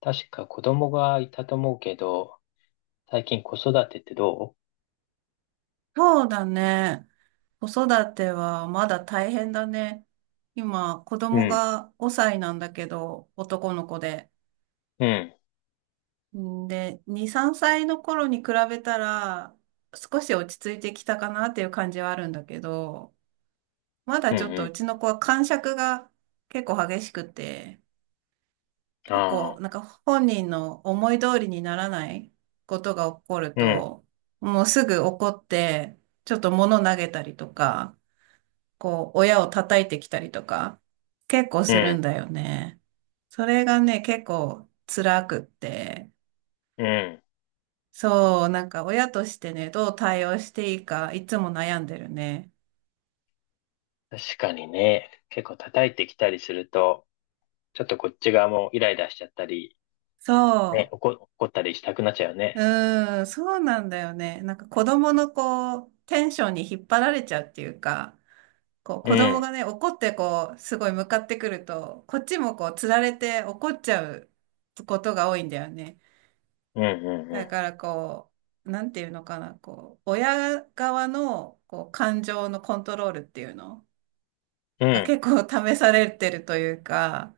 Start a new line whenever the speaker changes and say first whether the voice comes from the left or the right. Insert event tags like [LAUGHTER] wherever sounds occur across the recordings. left: 確か子供がいたと思うけど、最近子育てってど
right: そうだね。子育てはまだ大変だね。今、子
left: うう
right: 供
left: ん、
right: が5歳なんだけど、男の子で。
left: うん、
right: んで、2、3歳の頃に比べたら、少し落ち着いてきたかなっていう感じはあるんだけど、ま
left: う
right: だ
left: ん、
right: ちょっとう
left: う
right: ちの子は癇癪が結構激しくて、
left: ん。
right: 結
left: ああ、
right: 構なんか本人の思い通りにならないことが起こる
left: うん、
right: と、もうすぐ怒って、ちょっと物投げたりとか、こう、親を叩いてきたりとか、結構
left: う
right: する
left: ん、
right: んだよね。それがね、結構辛くって、
left: うん。
right: そう、なんか親としてね、どう対応していいか、いつも悩んでるね。
left: 確かにね、結構叩いてきたりすると、ちょっとこっち側もイライラしちゃったり、ね、
right: そ
left: 怒ったりしたくなっちゃうよ
right: う、
left: ね。
right: そうなんだよね。なんか子供のこう、テンションに引っ張られちゃうっていうか、こう、
left: う
right: 子供
left: ん、
right: がね、怒ってこう、すごい向かってくると、こっちもこう、つられて怒っちゃうことが多いんだよね。
left: うん、
right: だ
left: う
right: からこう、なんていうのかな、こう、親側のこう感情のコントロールっていうの
left: ん、うん、う
right: が
left: ん、
right: 結構試されてるというか、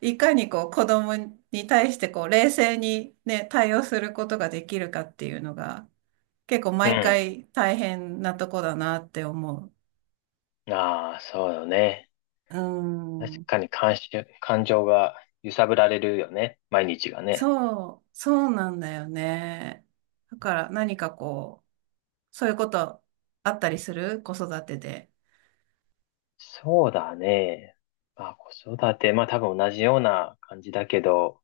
right: いかにこう子供に対してこう冷静にね、対応することができるかっていうのが結構
left: う
right: 毎回大変なとこだなって思う。
left: ああ、そうよね。
right: う
left: 確
right: ん。
left: かに感情が揺さぶられるよね。毎日がね。
right: そう、そうなんだよね。だから何かこう、そういうことあったりする子育てで。
left: そうだね。まあ、子育て、まあ多分同じような感じだけど、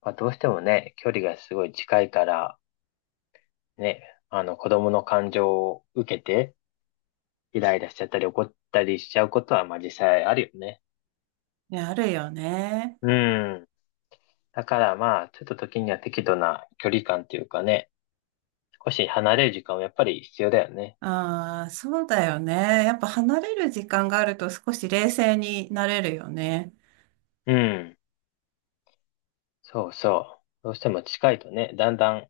left: まあどうしてもね、距離がすごい近いから、ね、あの子供の感情を受けて、イライラしちゃったり怒ったりしちゃうことは、まあ実際あるよね。
right: いや、あるよね。
left: うん。だからまあ、ちょっと時には適度な距離感っていうかね、少し離れる時間はやっぱり必要だよね。
right: ああ、そうだよね。やっぱ離れる時間があると少し冷静になれるよね。
left: うん。そうそう。どうしても近いとね、だんだん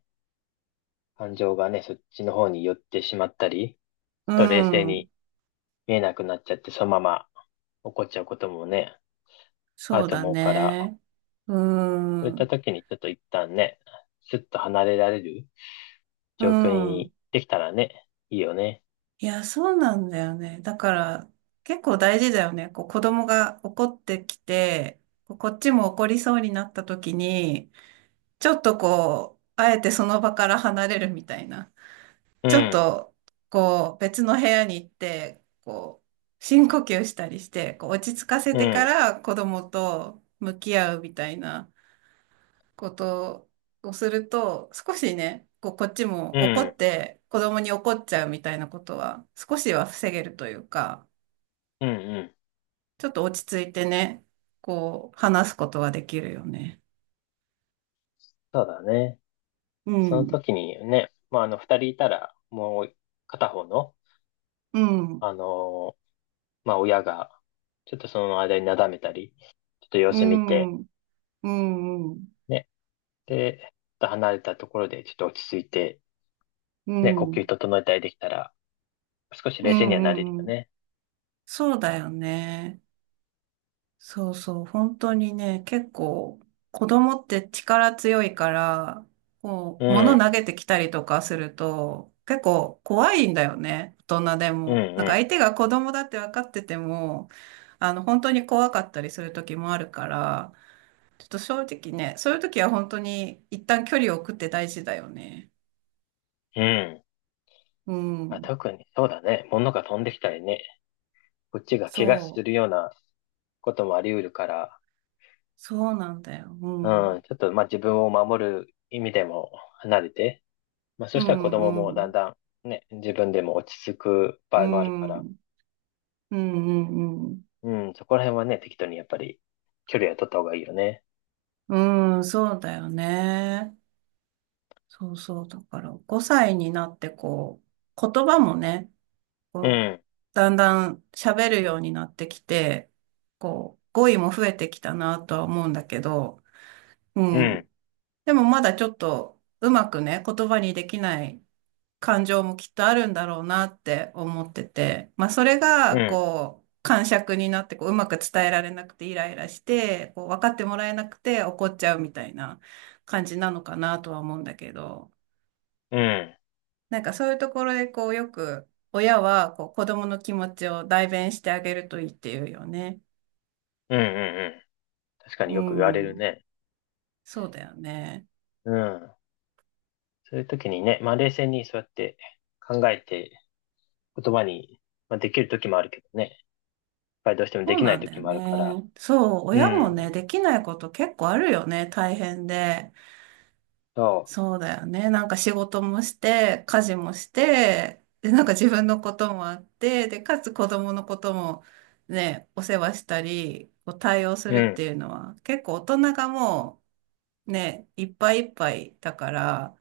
left: 感情がね、そっちの方に寄ってしまったり、ちょっ
right: う
left: と冷静
right: ん。
left: に見えなくなっちゃって、そのまま起こっちゃうこともね、ある
right: そう
left: と
right: だ
left: 思うから、
right: ね。う
left: そういった
right: ん。
left: 時にちょっと一旦ね、スッと離れられる
right: う
left: 状況
right: ん。
left: にできたらね、いいよね。
right: いや、そうなんだよね。だから、結構大事だよね。こう、子供が怒ってきて、こうこっちも怒りそうになった時に、ちょっとこう、あえてその場から離れるみたいな。
left: う
right: ちょっ
left: ん、
right: と、こう、別の部屋に行って、こう、深呼吸したりして、こう、落ち着かせ
left: う
right: てか
left: ん、
right: ら子供と向き合うみたいなことをすると、少しね、こう、こっち
left: う
right: も怒
left: ん、
right: って、子供に怒っちゃうみたいなことは、少しは防げるというか、
left: うん、うん。
right: ちょっと落ち着いてね、こう、話すことができるよね。
left: そうだね。
right: う
left: その
right: ん、
left: 時にね、まあ、あの、二人いたら、もう片方の、
right: うん、
left: あのーまあ、親が、ちょっとその間になだめたり、ちょっと様
right: う
left: 子見て、
right: ん、うん、うん、う
left: ね、で、ちょっと離れたところで、ちょっと落ち着いて、ね、呼
right: ん、
left: 吸整えたりできたら、少し
right: う
left: 冷静にはなれるよ
right: ん、うん、
left: ね。
right: そうだよね。そうそう、本当にね、結構、子供って力強いから、こ
left: う
right: う、物
left: ん、
right: 投げてきたりとかすると、結構怖いんだよね、大人で
left: うん、う
right: も。なんか
left: ん、
right: 相手が子供だって分かってても、本当に怖かったりする時もあるから、ちょっと正直ね、そういう時は本当に一旦距離を置くって大事だよね。
left: うん。
right: う
left: まあ、
right: ん、
left: 特にそうだね。物が飛んできたりね。こっちが怪我す
right: そう、
left: るようなこともあり得るから、
right: そうなんだよ。うん、う
left: うん、
right: ん、
left: ちょっとまあ自分を守る意味でも離れて、まあそ
right: う
left: したら子供もだん
right: ん、
left: だんね、自分でも落ち着く
right: う
left: 場合もあるか
right: ん、
left: ら、
right: うん、うん、うん。
left: うん、そこら辺はね、適当にやっぱり距離は取った方がいいよね。
right: うん、そうだよね。そうそう。だから、5歳になって、こう、言葉もね、
left: う
right: こう、
left: ん、
right: だんだん喋るようになってきて、こう、語彙も増えてきたなとは思うんだけど、う
left: うん、
right: ん。でもまだちょっと、うまくね、言葉にできない感情もきっとあるんだろうなって思ってて、まあそれ
left: う
right: が
left: ん、
right: こう、癇癪になってこう、うまく伝えられなくてイライラして、こう、分かってもらえなくて怒っちゃうみたいな感じなのかなとは思うんだけど、
left: うん、うん、
right: なんかそういうところでこう、よく親はこう、子供の気持ちを代弁してあげるといいっていうよね。
left: うん、うん。確かに
right: う
left: よく言われる
right: ん、
left: ね。
right: そうだよね。
left: うん。そういう時にね、まあ冷静にそうやって考えて言葉に、まあ、できる時もあるけどね、やっぱりどうしても
right: そ
left: で
right: う
left: きな
right: な
left: い
right: んだ
left: 時
right: よ
left: もあるから、
right: ね。そう、
left: う
right: 親も
left: ん、
right: ね、できないこと結構あるよね、大変で。
left: そ
right: そうだよね。なんか仕事もして、家事もして、で、なんか自分のこともあって、で、かつ子供のこともね、お世話したり、こう対応す
left: う、う
right: るっ
left: ん、
right: ていうのは、結構大人がもうね、いっぱいいっぱいだから、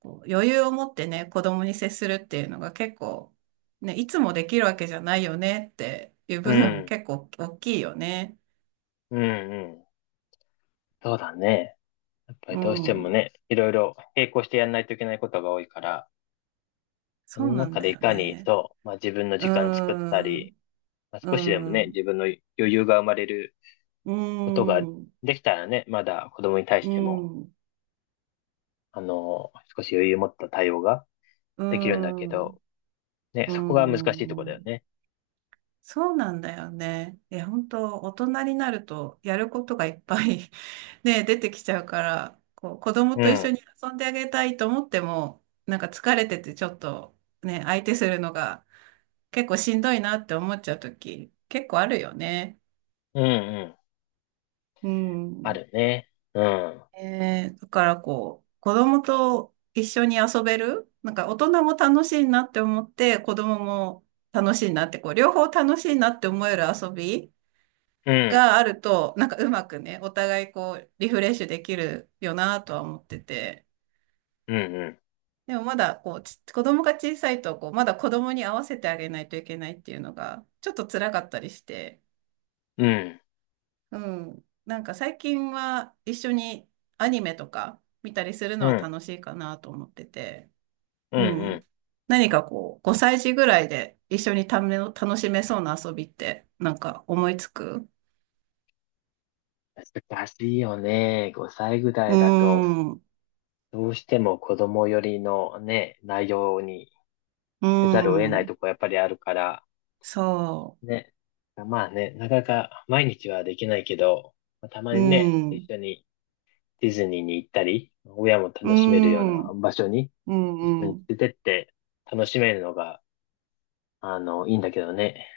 right: こう余裕を持ってね、子供に接するっていうのが結構、ね、いつもできるわけじゃないよねっていう
left: う
right: 部分も
left: ん、
right: 結構大きいよね。
left: うん、うん、そうだね。やっぱり
right: う
left: どうしても
right: ん。
left: ね、いろいろ並行してやんないといけないことが多いから、そ
right: そう
left: の
right: なん
left: 中で
right: だ
left: い
right: よ
left: かに
right: ね。
left: そう、まあ自分の
right: うー
left: 時間作ったり、
right: ん。
left: まあ、
right: う
left: 少しでも
right: ん。
left: ね、
right: う
left: 自分の余裕が生まれる
right: ー
left: ことが
right: ん。
left: できたらね、まだ子供に対し
right: う
left: ても、
right: ん、うん、
left: あの、少し余裕を持った対応が
right: う
left: できるんだけ
right: ん、
left: ど、
right: う
left: ね、そこが難しいとこ
right: ん、
left: だ
right: う
left: よ
right: ん
left: ね。
right: そうなんだよね。え、本当大人になるとやることがいっぱい [LAUGHS] ね、出てきちゃうから、こう、子供
left: う
right: と一
left: ん。
right: 緒に遊んであげたいと思っても、なんか疲れててちょっとね、相手するのが結構しんどいなって思っちゃうとき、結構あるよね。
left: うん、うん。
right: う
left: あ
right: ん。
left: るね。うん。
right: だからこう、子供と一緒に遊べる、なんか大人も楽しいなって思って、子供も楽しいなって、こう、両方楽しいなって思える遊び
left: うん。
right: があると、なんかうまくね、お互いこう、リフレッシュできるよなとは思ってて。
left: うん、うん。
right: でもまだこう、子供が小さいと、こう、まだ子供に合わせてあげないといけないっていうのが、ちょっと辛かったりして、
left: うん。
right: うん。なんか最近は一緒にアニメとか見たりするの
left: う
right: は
left: ん。
right: 楽しいかなと思ってて。
left: うん、
right: う
left: うん。
right: ん。何かこう、5歳児ぐらいで一緒に楽しめそうな遊びって、なんか思いつく
left: 難しいよね。5歳ぐら
right: うー
left: いだと、
right: ん、う
left: どうしても子供寄りのね、内容に
right: ー
left: せざるを得ないと
right: ん、
left: こやっぱりあるから、
right: そ
left: ね。まあね、なかなか毎日はできないけど、まあたま
right: う、う
left: にね、
right: ん、う
left: 一緒にディズニーに行ったり、親も
right: ー
left: 楽しめるような
right: ん、うん、
left: 場所に一緒
right: う
left: に
right: ん。
left: 連れてって楽しめるのがあの、いいんだけどね。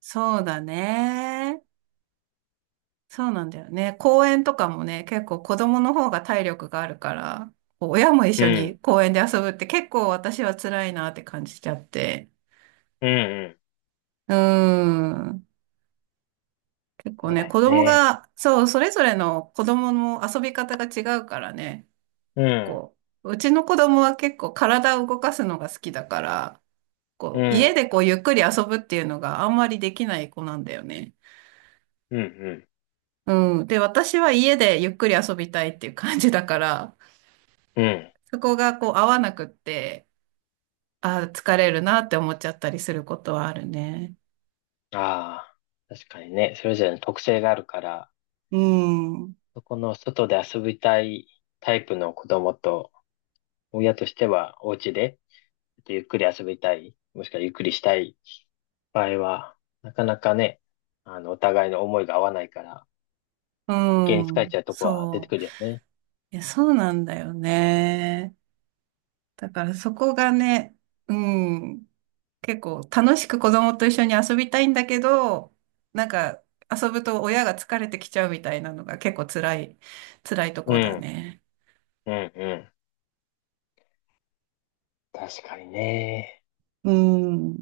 right: そうだね。そうなんだよね。公園とかもね、結構子供の方が体力があるから、こう親も一
left: う
right: 緒
left: ん、
right: に公園で遊ぶって結構私は辛いなって感じちゃって。
left: うん、うん。
right: うーん。結構
left: そう
right: ね、
left: だよ
right: 子供
left: ね。
right: が、そう、それぞれの子供の遊び方が違うからね、
left: う
right: 結
left: ん、
right: 構、うちの子供は結構体を動かすのが好きだから、
left: う
right: こう、家
left: ん、
right: でこうゆっくり遊ぶっていうのがあんまりできない子なんだよね。
left: うん、うん、
right: うん。で、私は家でゆっくり遊びたいっていう感じだから、
left: うん。
right: そこがこう合わなくって、あー疲れるなって思っちゃったりすることはあるね。
left: ああ、確かにね。それぞれの特性があるから、
right: うん。
left: そこの外で遊びたいタイプの子供と、親としてはお家で、ちょっとゆっくり遊びたい、もしくはゆっくりしたい場合は、なかなかね、あの、お互いの思いが合わないから、
right: う
left: 余計に疲れち
right: ん。
left: ゃうとこは出て
right: そ
left: く
right: う。
left: るよね。
right: いや、そうなんだよね。だからそこがね、うん、結構楽しく子供と一緒に遊びたいんだけど、なんか遊ぶと親が疲れてきちゃうみたいなのが結構辛い、辛いと
left: う
right: こだ
left: ん、
right: ね。
left: うん、うん。確かにね。
right: うん。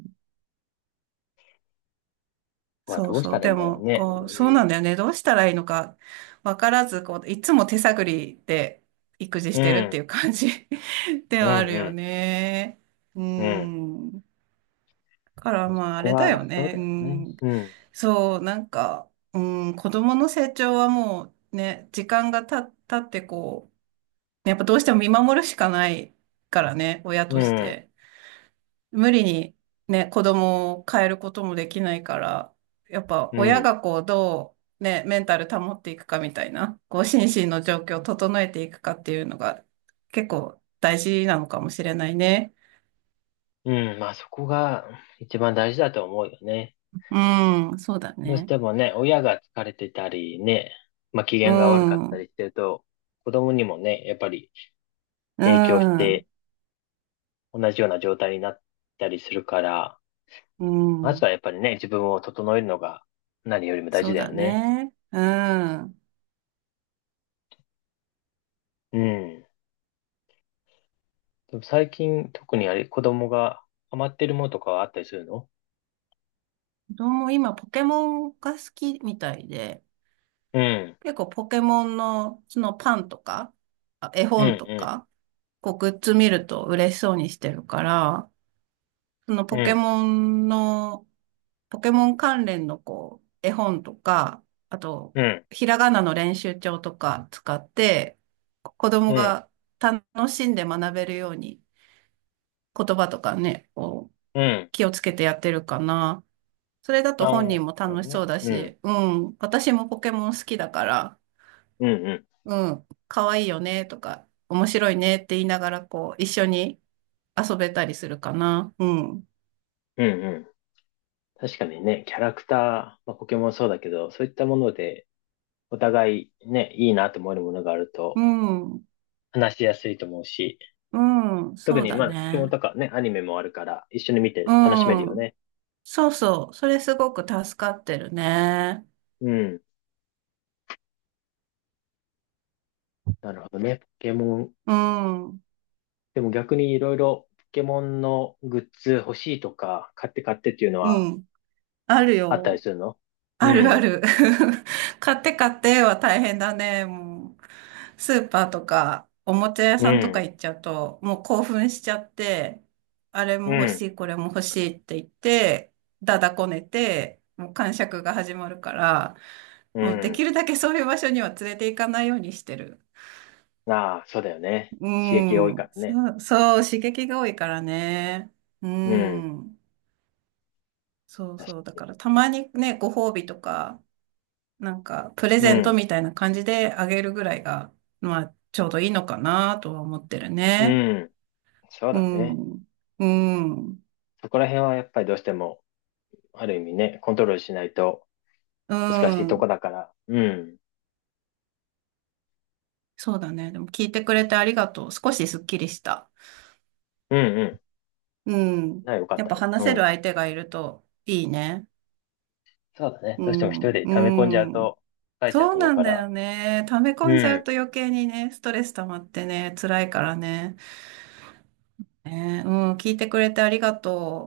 left: は
right: そ
left: ど
right: う
left: うし
right: そ
left: た
right: う。
left: らいい
right: で
left: んだろう
right: も、
left: ね。
right: こう、そうなんだよね。どうしたらいいのかわからず、こう、いつも手探りで育児
left: う
right: してるってい
left: ん。
right: う感じ [LAUGHS] で
left: うん。
right: はある
left: う
right: よ
left: ん。
right: ね。う
left: うん。うん
right: ん。から
left: そ
right: まああ
left: こ
right: れだよ
left: は、そう
right: ね。
left: だ
right: う
left: よね。
right: ん。
left: うん。
right: そう、なんか、うん、子供の成長はもうね、時間が経ってこう、やっぱどうしても見守るしかないからね、親
left: う
right: とし
left: ん。
right: て。無理にね、子供を変えることもできないから、やっぱ
left: う
right: 親
left: ん。
right: がこう、どうね、メンタル保っていくかみたいな、こう、心身の状況を整えていくかっていうのが結構大事なのかもしれないね。
left: うん。まあそこが一番大事だと思うよね。
right: うん、そうだ
left: どうし
right: ね。
left: てもね、親が疲れてたりね、まあ機
right: う
left: 嫌が悪かったり
right: ん。
left: してると、子供にもね、やっぱり
right: う
left: 影響し
right: ん。
left: て同じような状態になったりするから、
right: う
left: まず
right: ん、
left: はやっぱりね、自分を整えるのが何よりも大
right: そ
left: 事
right: う
left: だよ
right: だ
left: ね。
right: ね。うん。
left: うん。でも最近特にあれ、子供がハマってるものとかはあったりするの
right: 子供、今、ポケモンが好きみたいで、
left: うん、
right: 結構ポケモンの、そのパンとか、あ絵
left: う
right: 本と
left: ん、
right: か、こう、グッズ見ると嬉しそうにしてるから、その
left: うん、
right: ポ
left: う
right: ケ
left: ん、
right: モンの、ポケモン関連のこう、絵本とか、あと、
left: うん、
right: ひらがなの練習帳とか使って、子
left: う
right: 供
left: ん、
right: が楽しんで学べるように、言葉とかね、こう、
left: うん。
right: 気をつけてやってるかな。それだ
left: あ
right: と本
left: あ、
right: 人も
left: そう
right: 楽しそ
left: ね。
right: うだ
left: うん、
right: し、うん、私もポケモン好きだから、
left: うん、うん、
right: うん、可愛いよねとか、面白いねって言いながら、こう、一緒に遊べたりするかな。うん、
left: うん、うん。確かにね、キャラクター、まあ、ポケモンそうだけど、そういったもので、お互いね、いいなと思えるものがある
right: う
left: と、
right: ん、
left: 話しやすいと思うし、
right: うん、
left: 特
right: そう
left: に
right: だ
left: まあ、ポケモン
right: ね。
left: とかね、アニメもあるから、一緒に見
right: う
left: て楽しめるよ
right: ん、
left: ね。
right: そうそう、それすごく助かってるね。
left: うん。なるほどね。ポケモン
right: うん、う
left: でも逆にいろいろポケモンのグッズ欲しいとか、買って買ってっていうのは
right: ん、ある
left: あったり
right: よ。
left: するのう
right: あるあ
left: ん、
right: る。[LAUGHS] 買って買っては大変だね。もう、スーパーとか、おもちゃ屋
left: う
right: さんとか
left: ん、
right: 行っちゃうと、もう興奮しちゃって、あれも
left: う
right: 欲し
left: ん、
right: い、これも欲しいって言って、だだこねて、もう癇癪が始まるから、
left: う
right: もうで
left: ん。
right: きるだけそういう場所には連れて行かないようにしてる。
left: ああ、そうだよね。
right: う
left: 刺激が多いか
right: ん。
left: らね。
right: そう、そう、刺激が多いからね。う
left: うん、
right: ん。そう
left: 確
right: そう。だ
left: かに。
right: からたまにね、ご褒美とか、なんか、プレ
left: う
right: ゼント
left: ん、
right: みたいな感じであげるぐらいが、まあ、ちょうどいいのかなとは思ってる
left: う
right: ね。
left: ん、そう
right: う
left: だね。
right: ん。うん。
left: そこら辺はやっぱりどうしても、ある意味ね、コントロールしないと
right: う
left: 難しいとこ
right: ん。
left: だから。うん、
right: そうだね。でも聞いてくれてありがとう。少しすっきりした。
left: うん、うん。
right: うん。
left: な、よかっ
right: やっ
left: た
right: ぱ
left: よ。
right: 話
left: う
right: せる
left: ん。
right: 相手がいるといいね。
left: そうだね。
right: う
left: どうしても一
right: ん。
left: 人で溜め込んじゃう
right: うん。
left: と、疲れちゃう
right: そう
left: と思う
right: なん
left: か
right: だ
left: ら。
right: よね。溜め
left: う
right: 込んじゃう
left: ん。
right: と余計にね、ストレス溜まってね、辛いからね。ね、うん。聞いてくれてありがと